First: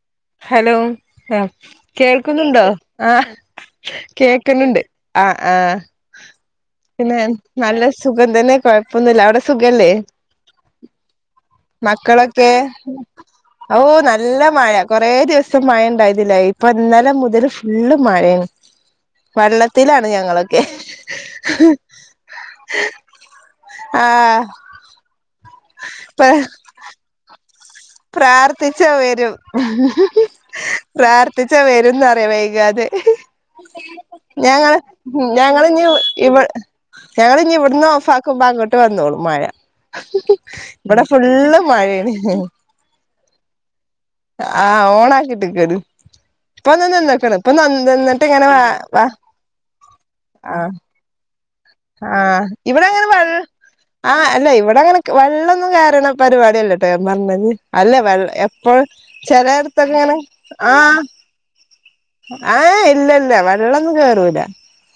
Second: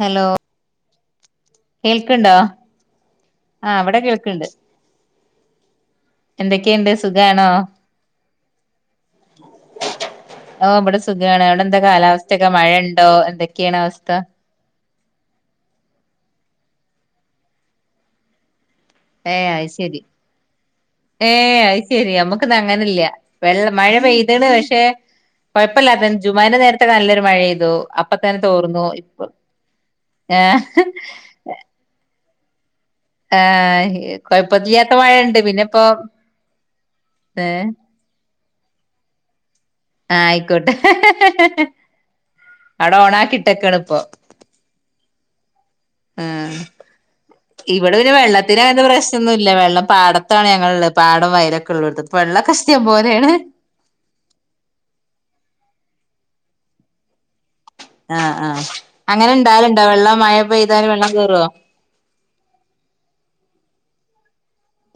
Hello hello ആ കേൾക്ക്ണ്ടോ കേൾക്കുന്നുണ്ടോ ആഹ് ആഹ് ഇവിടെ കേൾക്ക്ണ്ട് കേക്ക്ണണ്ട് ആ ആ എന്തൊക്കെയുണ്ട് പിന്നെ സുഖാണോ നല്ല സുഖംതന്നെ കൊയപ്പൊന്നുല്ല അവിടെ സുഖല്ലേ ഓ ഇവിടെ സുഖാണ് അവിടെന്താ മക്കളൊക്കെ കാലാവസ്ഥയൊക്കെ മഴയ്ണ്ടോ ഓ എന്തൊക്കെയാണവസ്ഥ നല്ല മഴ കൊറേ ദിവസം മഴയ്ണ്ടായിര്ന്നില്ല ഇപ്പൊ ഇന്നലെ മുതല് ഫുള്ള് മഴയാണ് ഏ അത് ശരി വെള്ളത്തിലാണ് ഞങ്ങളൊക്കെ ഏ അയ്ശെരി നമ്മുക്കൊന്ന് അങ്ങനില്ല്യ വെള്ള മഴ ആ പെയ്താണ് പക്ഷെ കൊഴപ്പില്ല പ്ര ജുമാന്റെ നേരത്തൊക്കെ നല്ലൊരു മഴപെയ്തു അപ്പൊ തന്നെ തോർന്നു പ്രാർത്ഥിച്ചാ ഇപ്പൊ വരും ഏഹ് പ്രാർത്ഥിച്ചാ വരുംന്നറിയാ വൈ ആഹ് ഞങ്ങള് കൊഴപ്പല്ലാത്ത മഴണ്ട് ഞങ്ങളിന്നി പിന്നെപ്പോ ഇവ ഞങ്ങളിനി ഏഹ് ഇവിടുന്ന് ഓഫാക്കുമ്പൊ അങ്ങൊട്ട് വന്നോളും മഴ ആഹ് ആയിക്കോട്ടെ ഇവിടെ ഫുള്ള് മഴയാണ് അവിടെ ഓണാക്കിട്ടേക്കാണ് ആ ഓണാക്കീട്ട്ക്കാണ് ആ ഇവിടെ പിന്നെ നിന്നിട്ട് ഇങ്ങനെ വ വെള്ളത്തിനങ്ങനെ വ പ്രശ്നൊന്നുല്ല വെള്ളം പാടത്താണ് ആഹ് ഞങ്ങളുള്ളെ പാടം വയലൊ ആഹ് ഇവിടങ്ങനെ വെള് ആ അല്ല ഇവിടങ്ങനെ വെള്ളൊന്നും കേ [unintelligible] പരിപാടിയല്ലട്ടോ ഞാൻപറഞ്ഞത് അല്ലേ വെള്ള ആഹ് ആഹ് എപ്പഴും അങ്ങനെ ഇണ്ടാവലുണ്ടോ വെള്ളം ചെലെടുത്തെങ്ങാനും മഴ ആ പെയ്താല് വെള്ളം കേറോ ആഹ് ഇല്ലല്ല വെള്ളൊന്നും കേറൂല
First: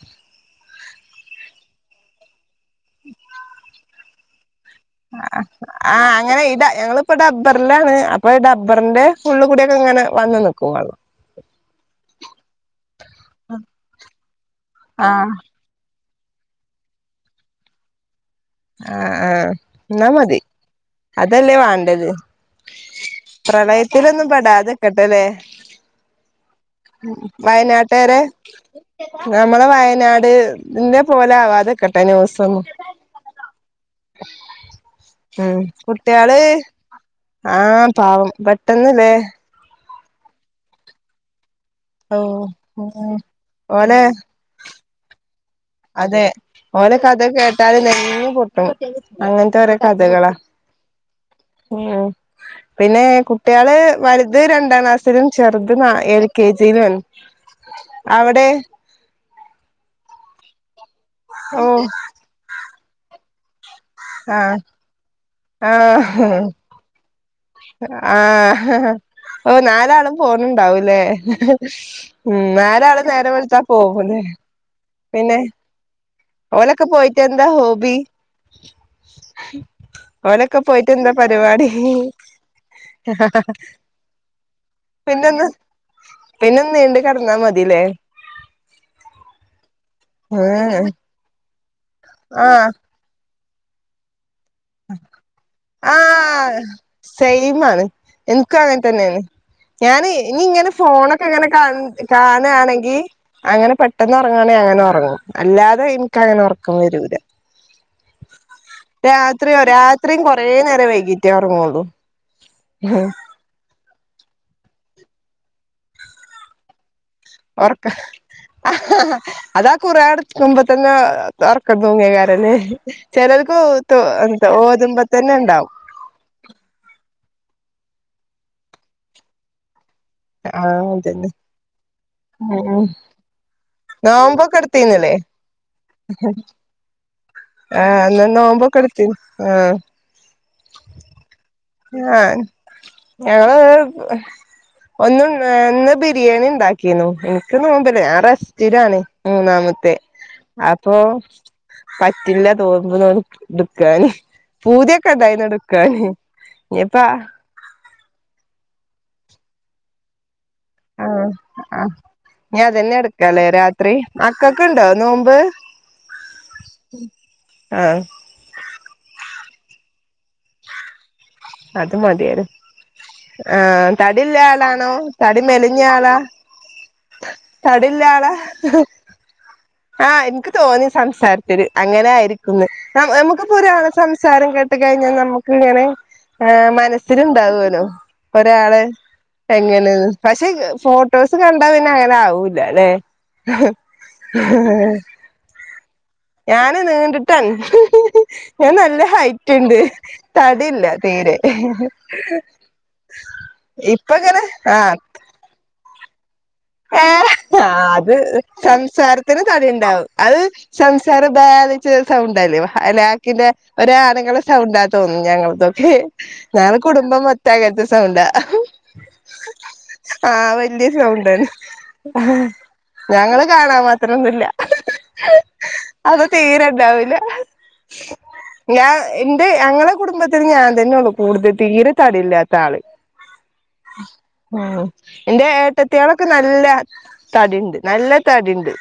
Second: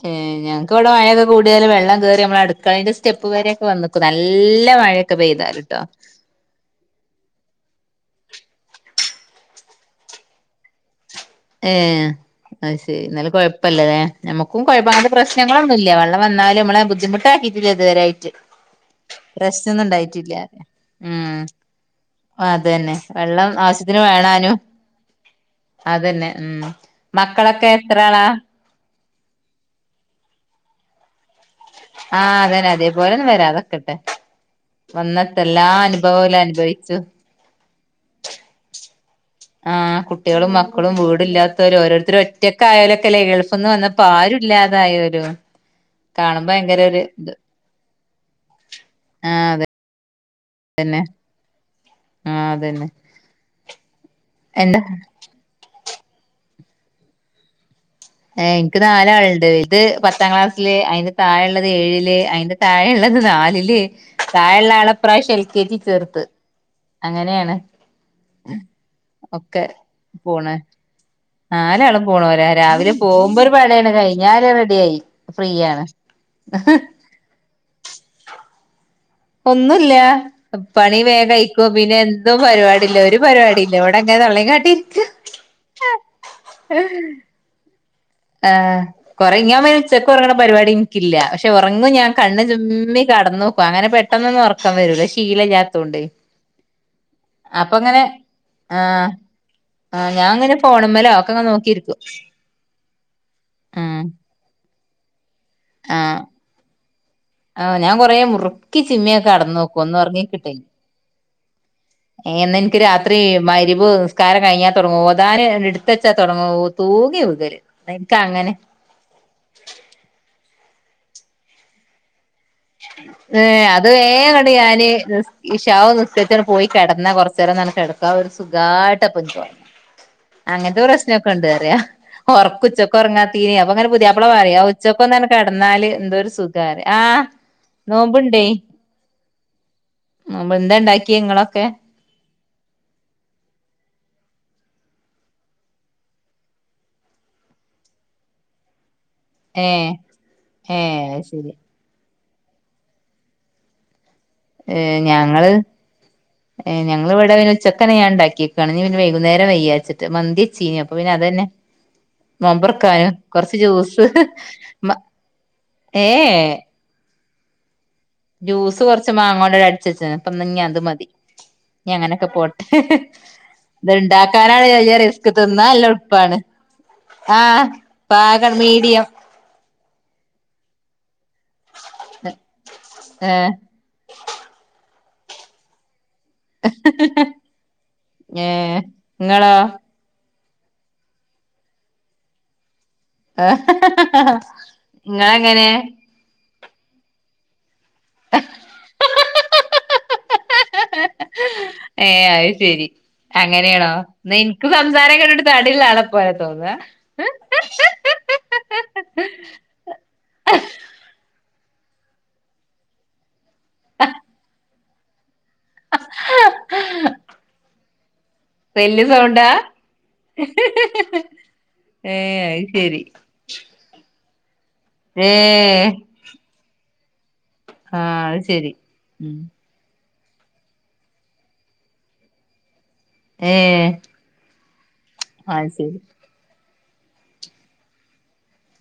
ഏ ഞങ്ങ്ക്കിവിടെ മയയൊക്കെ കൂടിയാലും വെള്ളം കേറി നമ്മള് അടുക്കളെന്റെ സ്റ്റെപ്പ് വരെയൊക്കെ വന്ന്ക്കും നല്ല മഴയൊക്കെ പെയ്താല്ട്ടോ ആ അങ്ങനെ ഇട ഞങ്ങിപ്പൊ ഡബ്ബറിലാണ് അപ്പൊ ഡബ്ബറിന്റെ ഫുള്ള് കൂടിയൊക്കെ ഇങ്ങനെ വന്ന്നിക്കും വെള്ളം ഏ അത്ശെരി എന്നാലും കൊയപ്പല്ലാലെ നമ്മുക്കും കൊയപ്പ അവ്ടെ ആഹ് പ്രശ്നങ്ങളാവ്ണില്ലേ വെ ള്ളം വന്നാലും നമ്മളെ ബുദ്ധിമുട്ടാക്കീട്ടില്ല ഇതുവരെയായിട്ട് ആഹ് ആഹ് എന്നാ പ്രശ്നൊന്ന്ണ്ടായിട്ടില്ല മതി ഉം അതല്ലേ വേണ്ടത് അതന്നെ വെള്ളം ആവശ്യത്തിന് പ്രളയത്തിലൊന്നും വേണാനും പെടാതെക്കട്ടെല്ലേ അതന്നെ ഉം മക്കളൊക്കെ എത്ര വയനാട്ടേരെ ആളാ നമ്മളെ വയനാട് ന്റെ പോലാവാതെ ആഹ് അതന്നെ അതേപോലൊന്നും വരാത്ക്കട്ടെ വന്ന്ട്ടെല്ലാനുഭ കുട്ടയാള് ആഹ് പാവം പെട്ടന്ന്ല്ലേ ആ കുട്ടികളും മക്കളും വീടില്ലാ ഓ ഉം ത്തൊരോരുത്തരൊറ്റക്കായാലൊക്കെലേ ഗൾഫ്ന്ന് ഓലെ വന്നപ്പാരുല്ലാതായോര് അതെ ഓലെ കഥ കേട്ടാല് നെങ്ങ്പൊട്ടും അങ്ങനത്തോരോ കഥകളാ പിന്നെ ഉം പിന്നെ കുട്ടികള് വലുത് എന്താ രണ്ടാംക്ലാസ്സിലും ചെറുത് ത് നാ എൽ കെ ജിയിലുഎൻ എനിക്ക് നാലാള്ണ്ട് ഇത് പത്താം ക്ലാസ്സില് അയിന്റെ ഓ താഴ്ള്ളത് ഏഴില് അയിന്റെ താഴെയുള്ളത് നാലില് ആഹ് താഴെുള്ളാളെ ഇപ്രാവശ്യം എൽ കെ ജി ചേർത്ത് അങ്ങനെയാണ് ആഹഹ ഓ ഒക്കെ നാലാളും പോണ് പോണ്ണ്ടാവൂല്ലേ നാലാളും ഉം പോണോരാ രാവിലെ നാലാളും പോകുമ്പോ ഒരു നേരംവെളുത്താ പടയാണ് പോവുംല്ലേ കഴിഞ്ഞാല് റെഡിയായി ഫ്രീയാണ് ഓലൊക്കെ പോയിട്ടെന്താ ഹോബി ഒന്നുല്ല ഓലൊക്കെ പോയിട്ട് പണി എന്താ പരിപാടി വേഗയിക്കും പിന്നെ എന്തും പരിപാടിയില്ല ഒരു പരിപാടിയില്ല ഇവിടെ അങ്ങനെ തൊള്ളേം കാട്ടിരിക്ക പിന്നെ നീണ്ട് കെടന്നാ മതില്ലേ ആ കൊറെ ഇങ്ങൊമാൻ ഉച്ചക്കൊറങ്ങണ പരിപാടി ആഹ് എനിക്കില്ല പക്ഷ ഒറങ്ങും ഞാൻ കണ്ണ് ആഹ് ചിമ്മി കടന്നോക്കും അങ്ങനെ പെട്ടന്നൊന്നും ഒറ ക്കം വരൂല ശീലല്ലാത്തോണ്ട് അപ്പങ്ങനെ എനക്കങ്ങനെതന്നെയാണ് ഞാന് ഇങ്ങനെ ഇനിയിങ്ങനെ ഫോണുമ്മലോ ഫോണൊക്കങ്ങനെ ഒക്കെങ്ങനെ കാൺ നോക്കിയിരിക്കും കാണ്ആണെങ്കി അങ്ങനെ ഉം പെട്ടെന്നൊറങ്ങാണെ അങ്ങനെ ഒറങ്ങും ആഹ് ആ ഞാൻ കൊറേ മുറുക്കി ചിമ്മിയൊക്കെ അട രാത്രിയോ ക്കടന്നോക്കും രാത്രിയും കൊറേ ഒന്നൊറങ്ങിക്കിട്ടു നേരം വൈകീട്ടേ ഉറങ്ങുള്ളൂ ഏ അന്നെനിക്ക് രാത്രി മഗ്രിബ് നിസ് നിസ്കാരം കഴിഞ്ഞാൽ തുടങ്ങുവോ ഓതാനാ എടുത്തു വച്ചാൽ തുടങ്ങൂ ഓതൂ ഒറക്ക ആ അതാ ഖുർആൻടുക്കുമ്പോ തന്നെ ഒറക്കം തൂങ്ങിയകാര് ഏ അത് എന്താ വേങ്ങണ്ട് ഞാന് ഓതുമ്പോ തന്നെ ഉണ്ടാവും ഇഷാഉം നിസ്കരിച്ചു അങ്ങട് പോയി കിടന്ന കൊറ ന്നേരം ക്കെടുക്കാം ഒരു സുഖമായിട്ടപ്പ അങ്ങനത്തെ ആഹ് അതന്നെ പ്രശ്നമൊക്കെ ഉണ്ട് അറിയ ഉം ഒറക്ക ഉം ഉച്ചക്ക് ഒറങ്ങാതീന് അപ്പൊ അങ്ങനെ പുതിയാപ്പളെ പറ നോമ്പൊക്കെ എടുത്തീന്നില്ലേ ഉച്ചൊക്കൊന്നങ് കെടന്നാല് എന്തോ ഒരു സുഖാര് ആ ആഹ് അന്ന് നോമ്പ്ണ്ടേ നോമ്പൊക്കെ എടുത്തി ആഹ് നോമ്പ് എന്താ ഇണ്ടാക്കി ഇങ്ങള്? ആഹ് ഞങ്ങള് ഒന്ന് ഒന്ന് ബിരിയാണി ഉണ്ടാക്കിനു എനിക്ക് നോമ്പില്ല ഞാൻ റെസ്റ്റിലാണ്. ഏ മൂന്നാമത്തെ ഏ അപ്പൊ അത് ശരി പറ്റ് പറ്റില്ല നോമ്പ് നോൽ എടുക്കാന് പൂതിയൊക്കെണ്ടായിന് എടുക്കാന് ഏ ഇനിയിപ്പ ഞങ്ങൾ ഇവിടെ ഒരു ഉച്ചക്കന്നെ ഞാൻ ഇണ്ടാക്കിയേക്കാണ് ഇനി പിന്നെ വൈകുന്നേരം വെയ്യാന്നിച്ചിട്ട് മന്തി. ചീന് അപ്പൊ പിന്നെ ആഹ് അതന്നെ ആ ഇനി അതന്നെ നൊമ്പറക്കാന് എടുക്കാല്ലേ കൊറച്ച് രാത്രി ജ്യൂസ് മക്കൾക്കുണ്ടോ മ നോമ്പ് ഏ എ ആഹ് ജ്യൂസ് കൊറച്ച് മാങ്ങോണ്ട അടിച്ചച്ചന് അപ്പൊ ഇന്ന്നി അത് മതി ഞ്ഞി അത് അങ്ങനെക്കെ മതിയായിരുന്നു പോട്ടെ ആഹ് ഇത് തടില്ല ഇണ്ടാക്കാനാണ് ആളാണോ വല്യ റിസ്ക് തടി തിന്നാ മെലിഞ്ഞ നല്ല ആളാ എളുപ്പാണ്. ആഹ് തടില്ല ആളാ പാകാണ് മീഡിയം ആഹ് എനിക്ക് തോന്നി സംസാര അങ്ങനെ ആയിരിക്കുന്നു ഏഹ് നമുക്കിപ്പോ ഒരാളെ സംസാരം കേട്ട് കഴിഞ്ഞാൽ നമ്മുക്ക് ഇങ്ങനെ ആ മനസ്സില്ണ്ടാവോലോ ഏഹ് ഒരാള് ഇങ്ങളോ എങ്ങനെന്ന് പക്ഷെ ഫോട്ടോസ് കണ്ടാ പിന്നെ അങ്ങനെ ആവൂല്ല ല്ലെ? ഹ് ഹ് ഹ ഹ നിങ്ങളങ്ങനെ ഞാന് നീണ്ടിട്ടാണ് ആ ഞാൻ നല്ല ഹൈറ്റ് ഇണ്ട് തടില്ല തീരെ ഏ അത് ശരി അങ്ങനെയാണോ ഇപ്പ ന്ന ഇങ്ങനെ എനിക്ക് ആഹ് സംസാരം കേട്ടിട്ട് തടില്ലാള [unintelligible] ആ അത് സംസാരത്തിന് തടിണ്ടാവും അത് സംസാര ബാധ ച്ച സൗണ്ടല്ലേ ഹലാക്കിലെ ഒരു ആണുങ്ങളെ സൗണ്ടാ തോന്നുന്നു ഞങ്ങ അതൊക്കെ ഞങ്ങടെ കുടുംബം മൊത്തം അങ്ങനത്തെ സൗണ്ട വല്യ സൗണ്ടാ ആഹ് വല്യ സൗണ്ടാന്ന് ഏ അത് ശരി ഞങ്ങള് കാണാൻ മാത്രൊ ഒന്നുല്ല ഏ അത് തീരെണ്ടാവില്ല ആ അത് ശരി ഞാൻ ഉം എന്റെ ഞങ്ങള് കുടുംബത്തിന് ഞാൻ തന്നെ ഉള്ളൂ കൂടുതൽ തീരെ തടി ഇല്ലാത്ത ആള് ഏഹ് ഉം എന്റെ ഏട്ടത്തിയാളൊക്കെ നല്ല തടിണ്ട് നല്ല തടിണ്ട്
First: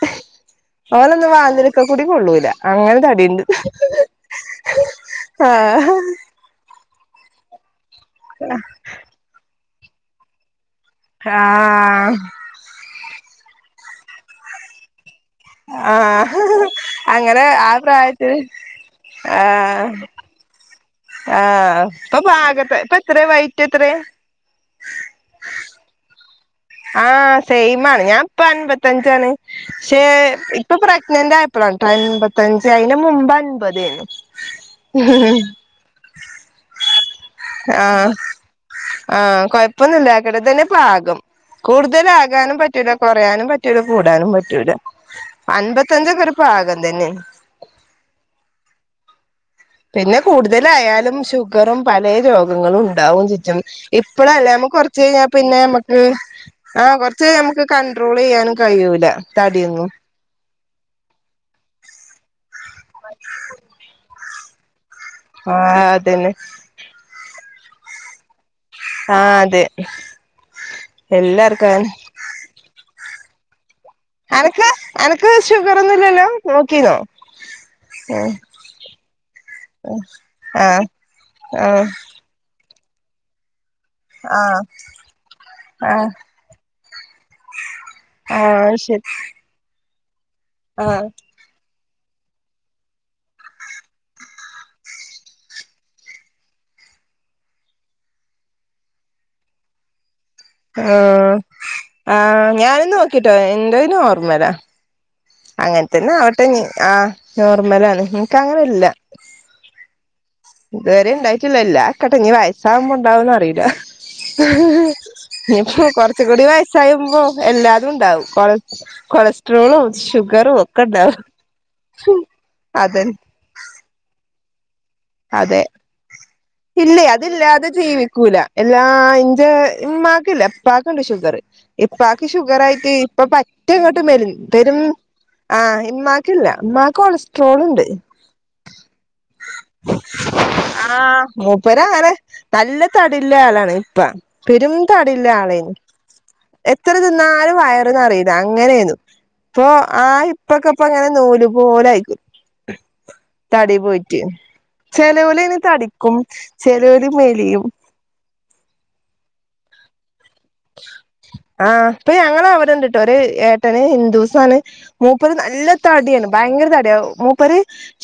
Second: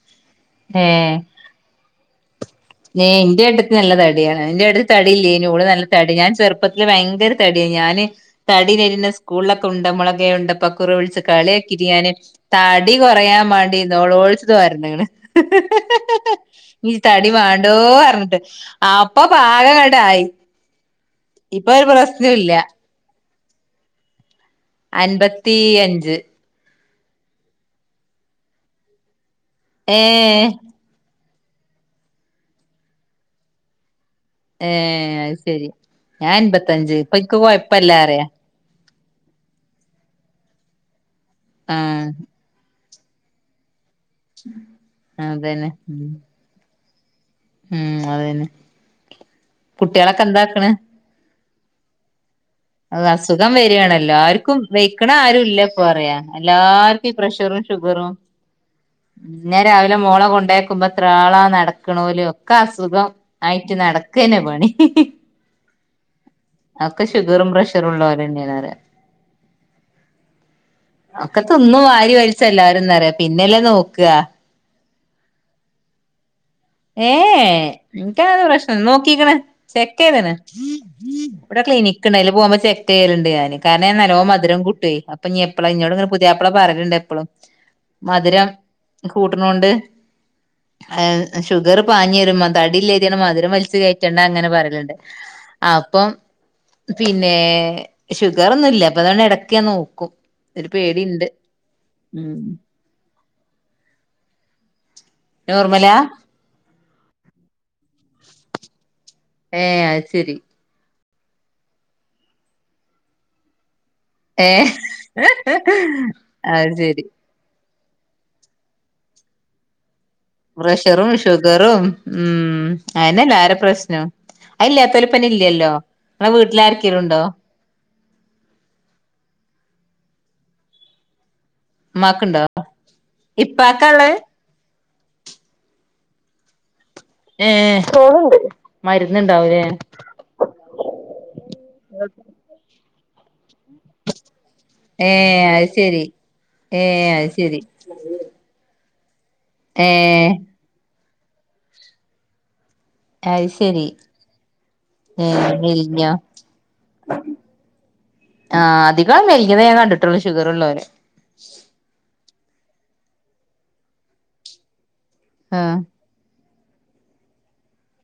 അവലോന്നും വാതിൽക്ക കൂടി കൊള്ളൂല അങ്ങനെ ഏഹ് തടിണ്ട് എന്റെ ഏടത്തി നല്ല തടിയാണ് ഇന്റെ തടി ഇല്ലായ്നു ഓള് നല്ല ആഹ് തടി ഞാൻ ചെറുപ്പത്തിൽ ഭയങ്ക ഭയങ്കര തടിയ ഞാന് തടി വരണ സ്കൂളിലൊക്കെ ഉണ്ട മുളകെ ണ്ട ണ്ടപ്പക്കുറു വിളിച്ച് കളിയാക്കിട്ട് ഞാന് ആഹ് തടി കൊറയാൻ വേണ്ടി നോലോളിച്ചു ദുആരുന്ന്ക്ക്ണ് ആഹ് ഇ തടി വാ അങ്ങനെ ആ പ്രായത്തില് പറഞ്ഞിട്ട് അപ്പൊ പാകംങ്ങട് ആയി ആ ഇപ്പൊ പാക ഇപ്പ എത്രയ വൈറ്റ് എത്ര? അൻപത്തി അഞ്ച് ആഹ് സെയിമാണ് ഞാൻ ഇപ്പ അൻപത്തഞ്ചാണ് ഏ പക്ഷെ ഇപ്പൊ പ്രഗ്നന്റ് ആ ഇപ്പോ അന്പത്തിയഞ്ചു ആയിന മുമ്പേ അയ്ൻപത് ആയിരുന്നു ങേ... അത് ശരി. ഞാൻ അൻപത്തഞ്ച് ഇപ്പ ഇക്ക് കൊഴപ്പില്ല പറയാ... ങാ.. ഹ് കൊഴപ്പൊന്നുമില്ലാക്കട്ടിതന്നെ പാകം. ആ കൂടുതലാകാനും പറ്റൂല കൊറയാനും പറ്റൂല്ല കൂടാനും പറ്റൂല. അതന്നെ ഉം അൻപത്തഞ്ചക്കൊരു പാകം തന്നെ... ഉം... അതന്നെ പിന്നെ കുട്ടികളൊക്കെ എന്താക്കണ് കൂടുതലായാലും ഷുഗറും പലേ രോഗ ങ്ങളുണ്ടാവുങ്കി അസുഖം ച്ചും വരികയാണ് ഇപ്പോഴല്ല എല്ലാർക്കും നമുക്ക് വെയ്ക്കണ കുറച്ചക്കഴിഞ്ഞാ ആരും ഇല്ല പിന്നെ ഇപ്പൊ മ്മക്ക് പറയാ ആ എല്ലാർക്കും കുറ... ഈ പ്രഷറും മ്മക്ക് ഷുഗറും കണ്ട്രോൾ ചെയ്യാനും കയൂല തടിയൊന്നും നക്കുമ്പോ എത്രള നടക്കണോല് ഒക്കെ അസുഖം ആയിട്ട് നടക്കനെ പണി ഹാ..... ഹാ... ആഹ അതനെ അക്കെ ഷുഗറും പ്രഷർ ഒള്ളോലെന്നെനറിയ. ആഹ് അതെ എല്ലാർക്കും ഒക്കതിന്നും അതെന്നെ വാരി വരിലിച്ചല്ലാരുംന്നറിയ പിന്നെല്ലെ നോ.... അനക്ക് അനക്ക് ഷുഗറൊന്നുല്ലല്ലോ? ഏ... ഏ... ഇനിക്കങ്ങനെപ്രശ്നോ.... നോക്കീക്കണ് ചെക്ക് ചെയ്ത്ണ് ആഹ് ഇവിടെ..... ആഹ് ഇനിക്കിണ്ടായില്ല പോവുമ്പോ ചെക്ക്.. ചെയ്യാലുണ്ട് ഞാന് കാരണ ഞാൻ നല്ലോണം മധുര ആഹ് കൂട്ടേ അപ്പൊ നീ എപ്പള ഇന്നോട് ഇങ്ങനെ ആഹ് പുതിയയാപ്പള പറയിലണ്ട് എപ്പോളും മധുരം... കൂട്ടണോണ്ട്. ആഹ ഷുഗർ പാഞ്ഞിവരുമ്പോ തടില്ലേട്ടാണ് മധുരം വലിച്ച്കെറ്റണ്ടന്ന് ഇങ്ങനെ പറയല്ണ്ട് അപ്പം... പിന്നെ...... ഷുഗറൊന്നുല്ല അപ്പൊ അതൊണ്ട് ഇടക്കെ ഞാൻ നോക്കും. ഒരു ആ....... പേടിയുണ്ട് ആ ഉം ഞാനും നോക്കിട്ടോ ന്റെ നോർമല.. നോർമലാ അങ്ങനത്തന്നെ അവട്ടെ ഞ് ആ നോർമലാണ് ഇൻക്ക് അങ്ങനെ ഇല്ല.. ഏ അയ്, ശരി ഇതുവരെ ണ്ടായിട്ടില്ല ഇല്ലാക്കട്ടെ ഞ് വയസാവുമ്പോണ്ടാവൊന്ന് അറിയില ഹി...... ഏഹ് ഹി.... ഇനിപ്പോ കൊറച്ച്കൂടി അത് ശരി വയസായ്യുമ്പോ എല്ലാ... ണ്ടാവും കൊളസ്ട്രോളും.... ഷുഗറും ഒക്കെ പ്രഷറും ഉണ്ടാവും ഷുഗറും ഉം.... അതന്നെ അയന്നെ എല്ലാരേം പ്രശ്നം അതെ പ്പനില്ലല്ലോ... ഇങ്ങള് ഇല്ലേ അതില്ലാതെ ജീവിക്കൂല. എല്ലാ ഇന്റെ ഇമ്മക്ക്.. ക്കില്ല എപ്പാക്കണ്ട്ഷുഗർ ഇപ്പ ആക്ക് ഇമ്മാക്ക്ണ്ടോ ഷുഗർ ആയിട്ട് ഇപ്പൊ പറ്റ ഇപ്പാക്കാ ഇങ്ങോട്ട് ഇള്ളെ മരു തരും ആ്മാ ക്കില്ല ഏ മരുന്നുണ്ടാവൂലേ ആഹ മൂപ്പര അങ്ങനെ നല്ല തടില്ല ആളാണ് ഇപ്പ പെരും തടില്ല ഏഹ് അത് ആളെനി ശരി എത്ര ഏഹ് അത് തിന്നാലും ശരി വയറ് നറീല അങ്ങനെന്നു ഇപ്പൊ ആ ഏഹ് ഇപ്പൊക്കെ ഇപ്പൊ ങ്ങനെ നൂല് പോലെ ആയിക്ക്.... അത് ത്താടി ശരി പോയിട്ട്.. ഏഹ് ചെലോലയിന് മെലിഞ്ഞോ തടിക്കും ചെലൊരു മെലിയും. ആഹ് അിതികാൾ മെലിഞ്ഞതെ ഞാൻ കണ്ടിട്ടുള്ളൂ... ഷുഗർ ഉള്ളോരെ ആ് ഇപ്പ ഞങ്ങളെ അവിടെണ്ട്ട്ടോ ഒരേട്ടന് ഹിന്ദുസാണ്... മൂപ്പര് നല്ല ആഹ് തടിയാണ് ഭയങ്കര തടിയ.. മൂപ്പര്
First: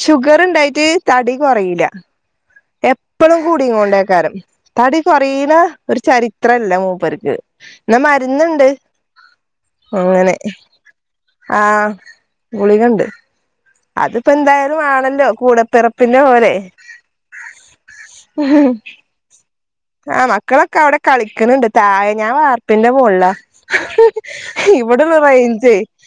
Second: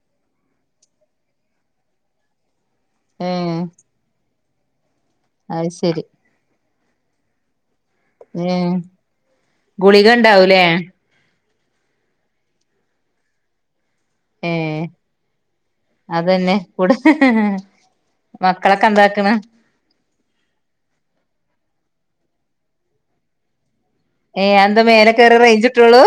ഷുഗർ ഇണ്ടായിട്ട് തടി കുറയില എപ്പോഴും ഏഹ് കൂടിങ്ങണ്ടേക്കാരം. തടി കുറയുന്ന അത് ഒരു ശരി ചരിത്ര ല്ല മൂപ്പേര്ക്ക് ന്നാ മരുന്ന്ണ്ട് ഏഹ് ഗുളിക അങ്ങനെ ഇണ്ടാവൂലേ ആഹ ഗുളികണ്ട് അതിപ്പോ ഏ എന്തായാലും ആണല്ലോ കൂടപ്പിറപ്പിന്റെ പോലെ അതന്നെ കൂടെ ഹ്... ഹാ.. മക്കളൊക്കെ എന്താക്കണ് ആ മക്കളൊക്കെ അവിടെ കളിക്കണണ്ട് തായെ ഞാൻ വാർപ്പിന്റെ മളിലാ... ഹ്... ഏ ഹാ... അതെന്താ മേലെ ഇവിടെള്ള കേറി റേഞ്ച് റഞ്ചേ കിട്ടോള്ളൂ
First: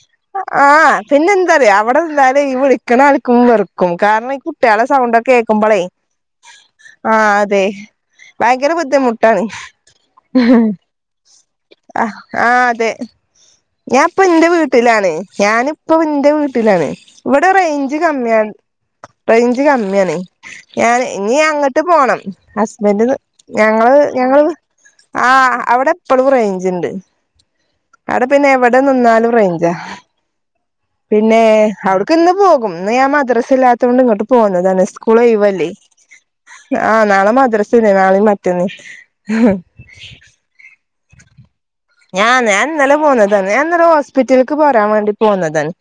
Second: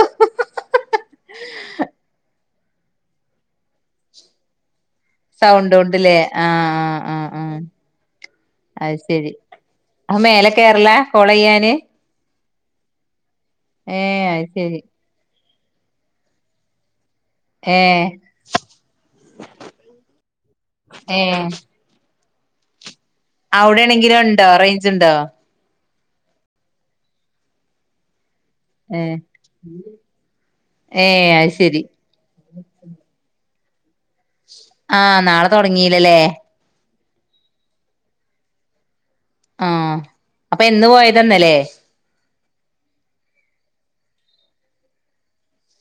ആഹ് പിന്നെ എന്താറിയൊ അവിടെ എന്ത.... ഈ വിളിക്കണൾക്കും വെറുക്കും കാരണം ഈ കുട്ടിയാളെ... സൗണ്ട ക്കെ സൗണ്ട് കേക്കുമ്പോളേ കൊണ്ട്ല്ലേ ആഹ് ആഹ ആഹ് ആഹ് അതെ ഭയങ്കര അത് ശരി ബുദ്ധിമുട്ടാണ് അത് മേലെ ഹാ... കേറല കോളെയ്യാന് ആ ആ അതെ ഏ ഞൻപ്പ അത് ന്റെ ശരി വീട്ടിലാണ് ഞാനിപ്പ ന്റെ വീട്ടിലാണ് ഇവിടെ ഏ റേഞ്ച് കമ്മിയാ റേഞ്ച് കമ്മിയാണെ.. ഞാൻ.. ഏ ഇനി അങ്ങട്ട് പോണം. ഹസ്ബന്റ് ഞങ്ങള്.. അവിടെയാണെങ്കിലോ ഞങ്ങള്.. ഇണ്ടോ റേഞ്ച് ഇണ്ടോ ആ.. അവിടെപ്പളും റേഞ്ചിണ്ട്. അവിടെ പിന്നെ എവിടെ ഏ നിന്നാലും റേഞ്ചാ. ഏ പിന്നെ... അത് ശരി അവിടുക്കിന്ന് പോകും.. ന്ന് ഞാൻ മദ്രസില്ലാ ത്തോണ്ടിങ്ങട്ട് പോന്നതാണ് ആഹ് ഉസ്കൂളൊയ് നാളെ വല്ലേ... തൊടങ്ങീലല്ലേ ആഹ്.. നാളെ മദ്രസില്ലെ.. നാളീം.. മറ്റന്നെ ഹ്ഹും.. ആഹ് അപ്പൊ എന്ന് പോയതാന്നല്ലേ ഞാ.. ഞാൻ ന്നലെ പോന്നതാന്ന്. ഞാന്നലെ ഹോസ്പിറ്റൽക്ക് പോരാൻ വേണ്ടി പോന്നതാണ്.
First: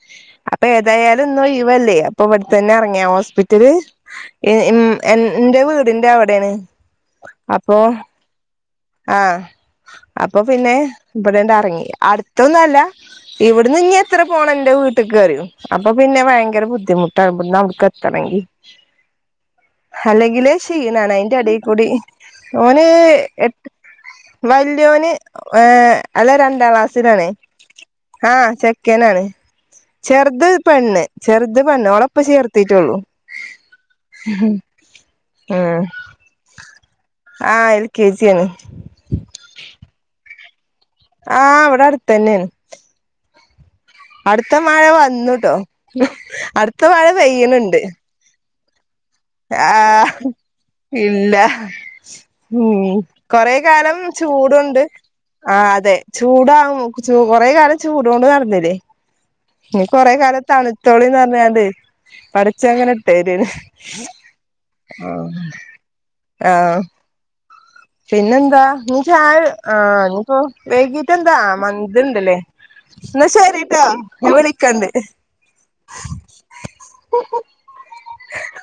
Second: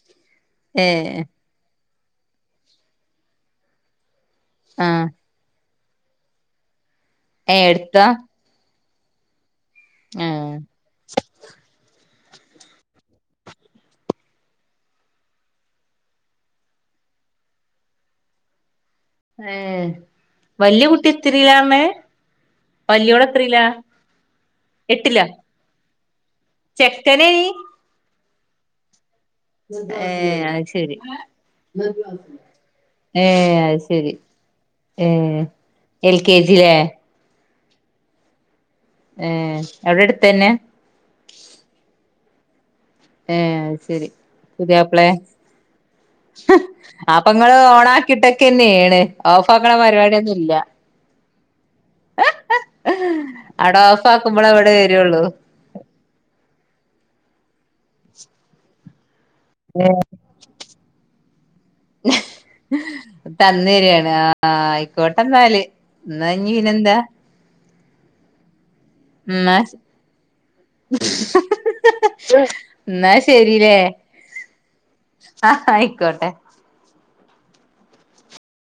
അപ്പൊ ഏ ഏതായാലും ന്ന് ഒയിവല്ലേ... അപ്പൊവിടെ തന്നെ ഇറങ്ങിയ ഹോസ്പിറ്റല്. ഏ.. മ്.. ഉം.. ആഹ് എ.. ന്റെ വീടിന്റെ അവിടെയാണ്. ഏ.. അപ്പൊ ഏട്ത്താ? ആഹ്... അപ്പൊ പിന്നെ ഇവിടെണ്ട് അർങ്ങി.. അട്ത്തൊന്നല്ല ഇവിടുന്ന് ഇനി എത്ര പോണം ന്റെ വീട്ടിക്ക് അറിയോ... അപ്പൊ പിന്നെ ഭയങ്കര ബുദ്ധിമുട്ടാവിട്ന്നവിട്ക്ക് എത്തണെങ്കി. ഏ [inaudible] ഹല്ലെങ്കിലേ വല്യ കുട്ടി ക്ഷീണാണ്.. എത്രയിലാ പറഞ്ഞെ അയിന്റെടേക്കൂടി.. ഓന്... വല്യോള് എ എത്രയിലാ വല്ല്യോന്.. ങേ.. എട്ടിലോ ഹ്.. അല്ല രണ്ടാം ക്ലാസിലാണേ... ചെക്കന് ങാ... ഹ്.. ചെക്കനാണ്. ഏ ചെറുത്.. അത് ശരി പെണ്ണ്. ചെറുത് പെണ്ണ്.. ഓളെപ്പൊ ചേർത്തിട്ടൊള്ളൂ.. മ്മ്... എൽ കെ ജി ല്ലേ... ങാ... ഹ്.. എൽ കെ ജിയാണ്. മ്മ്... അവിടെടുത്തന്നെ..? ങാ... ഹ് ഇവിടട്ത്തെന്നേണ്. മ്മ്... ശരി.. പുതിയാപ്പ്ളയാ? വന്നുട്ടോ ഹമ്... അടുത്ത മഴ ആപ്പിങ്ങള് പെയ്യണുണ്ട് ഓണാക്കിട്ട ക്കെന്നേണ്. ഓഫാക്ക്‌ണ ആഹ് പരിപാടിയൊന്നും ഇല്ല. ഇല്ല ഉം... കൊറെ അവിടെ കാലം ഓഫ് ആക്കുമ്പോളെ ഇവിടെ ചൂടുണ്ട്.. വരുള്ളൂ ങാ... അതെ. ചൂടാ.. ചു.. കൊറെ കാലം ചൂടോണ്ട് നടന്നില്ലേ.. ഇനി കൊറേക്കാലം തണുത്തോളീന്ന് പറഞ്ഞോണ്ട് മ്ഹ... തന്നരിയാണ്.. ങ... ആ... ആയിക്കോട്ടെന്നാല്. ആഹ് എന്നാഞ്ഞീനെന്താ...? പിന്നെന്താ... ന്നി.. ചാ.. ങാ... നിപ്പൊ.. വൈകീട്ട്ടെന്താ.. ങാ... ആ.. മന്തീണ്ട്‌ല്ലേ... എന്നാ ന്നാ ശരിട്ട ഞാൻ വിളിക്കണ്ട്. ങാ.. ഹ് ഹ... ആയിക്കോട്ടെ. മ്മ്.. ഹ്.. ഹ്ഹ്...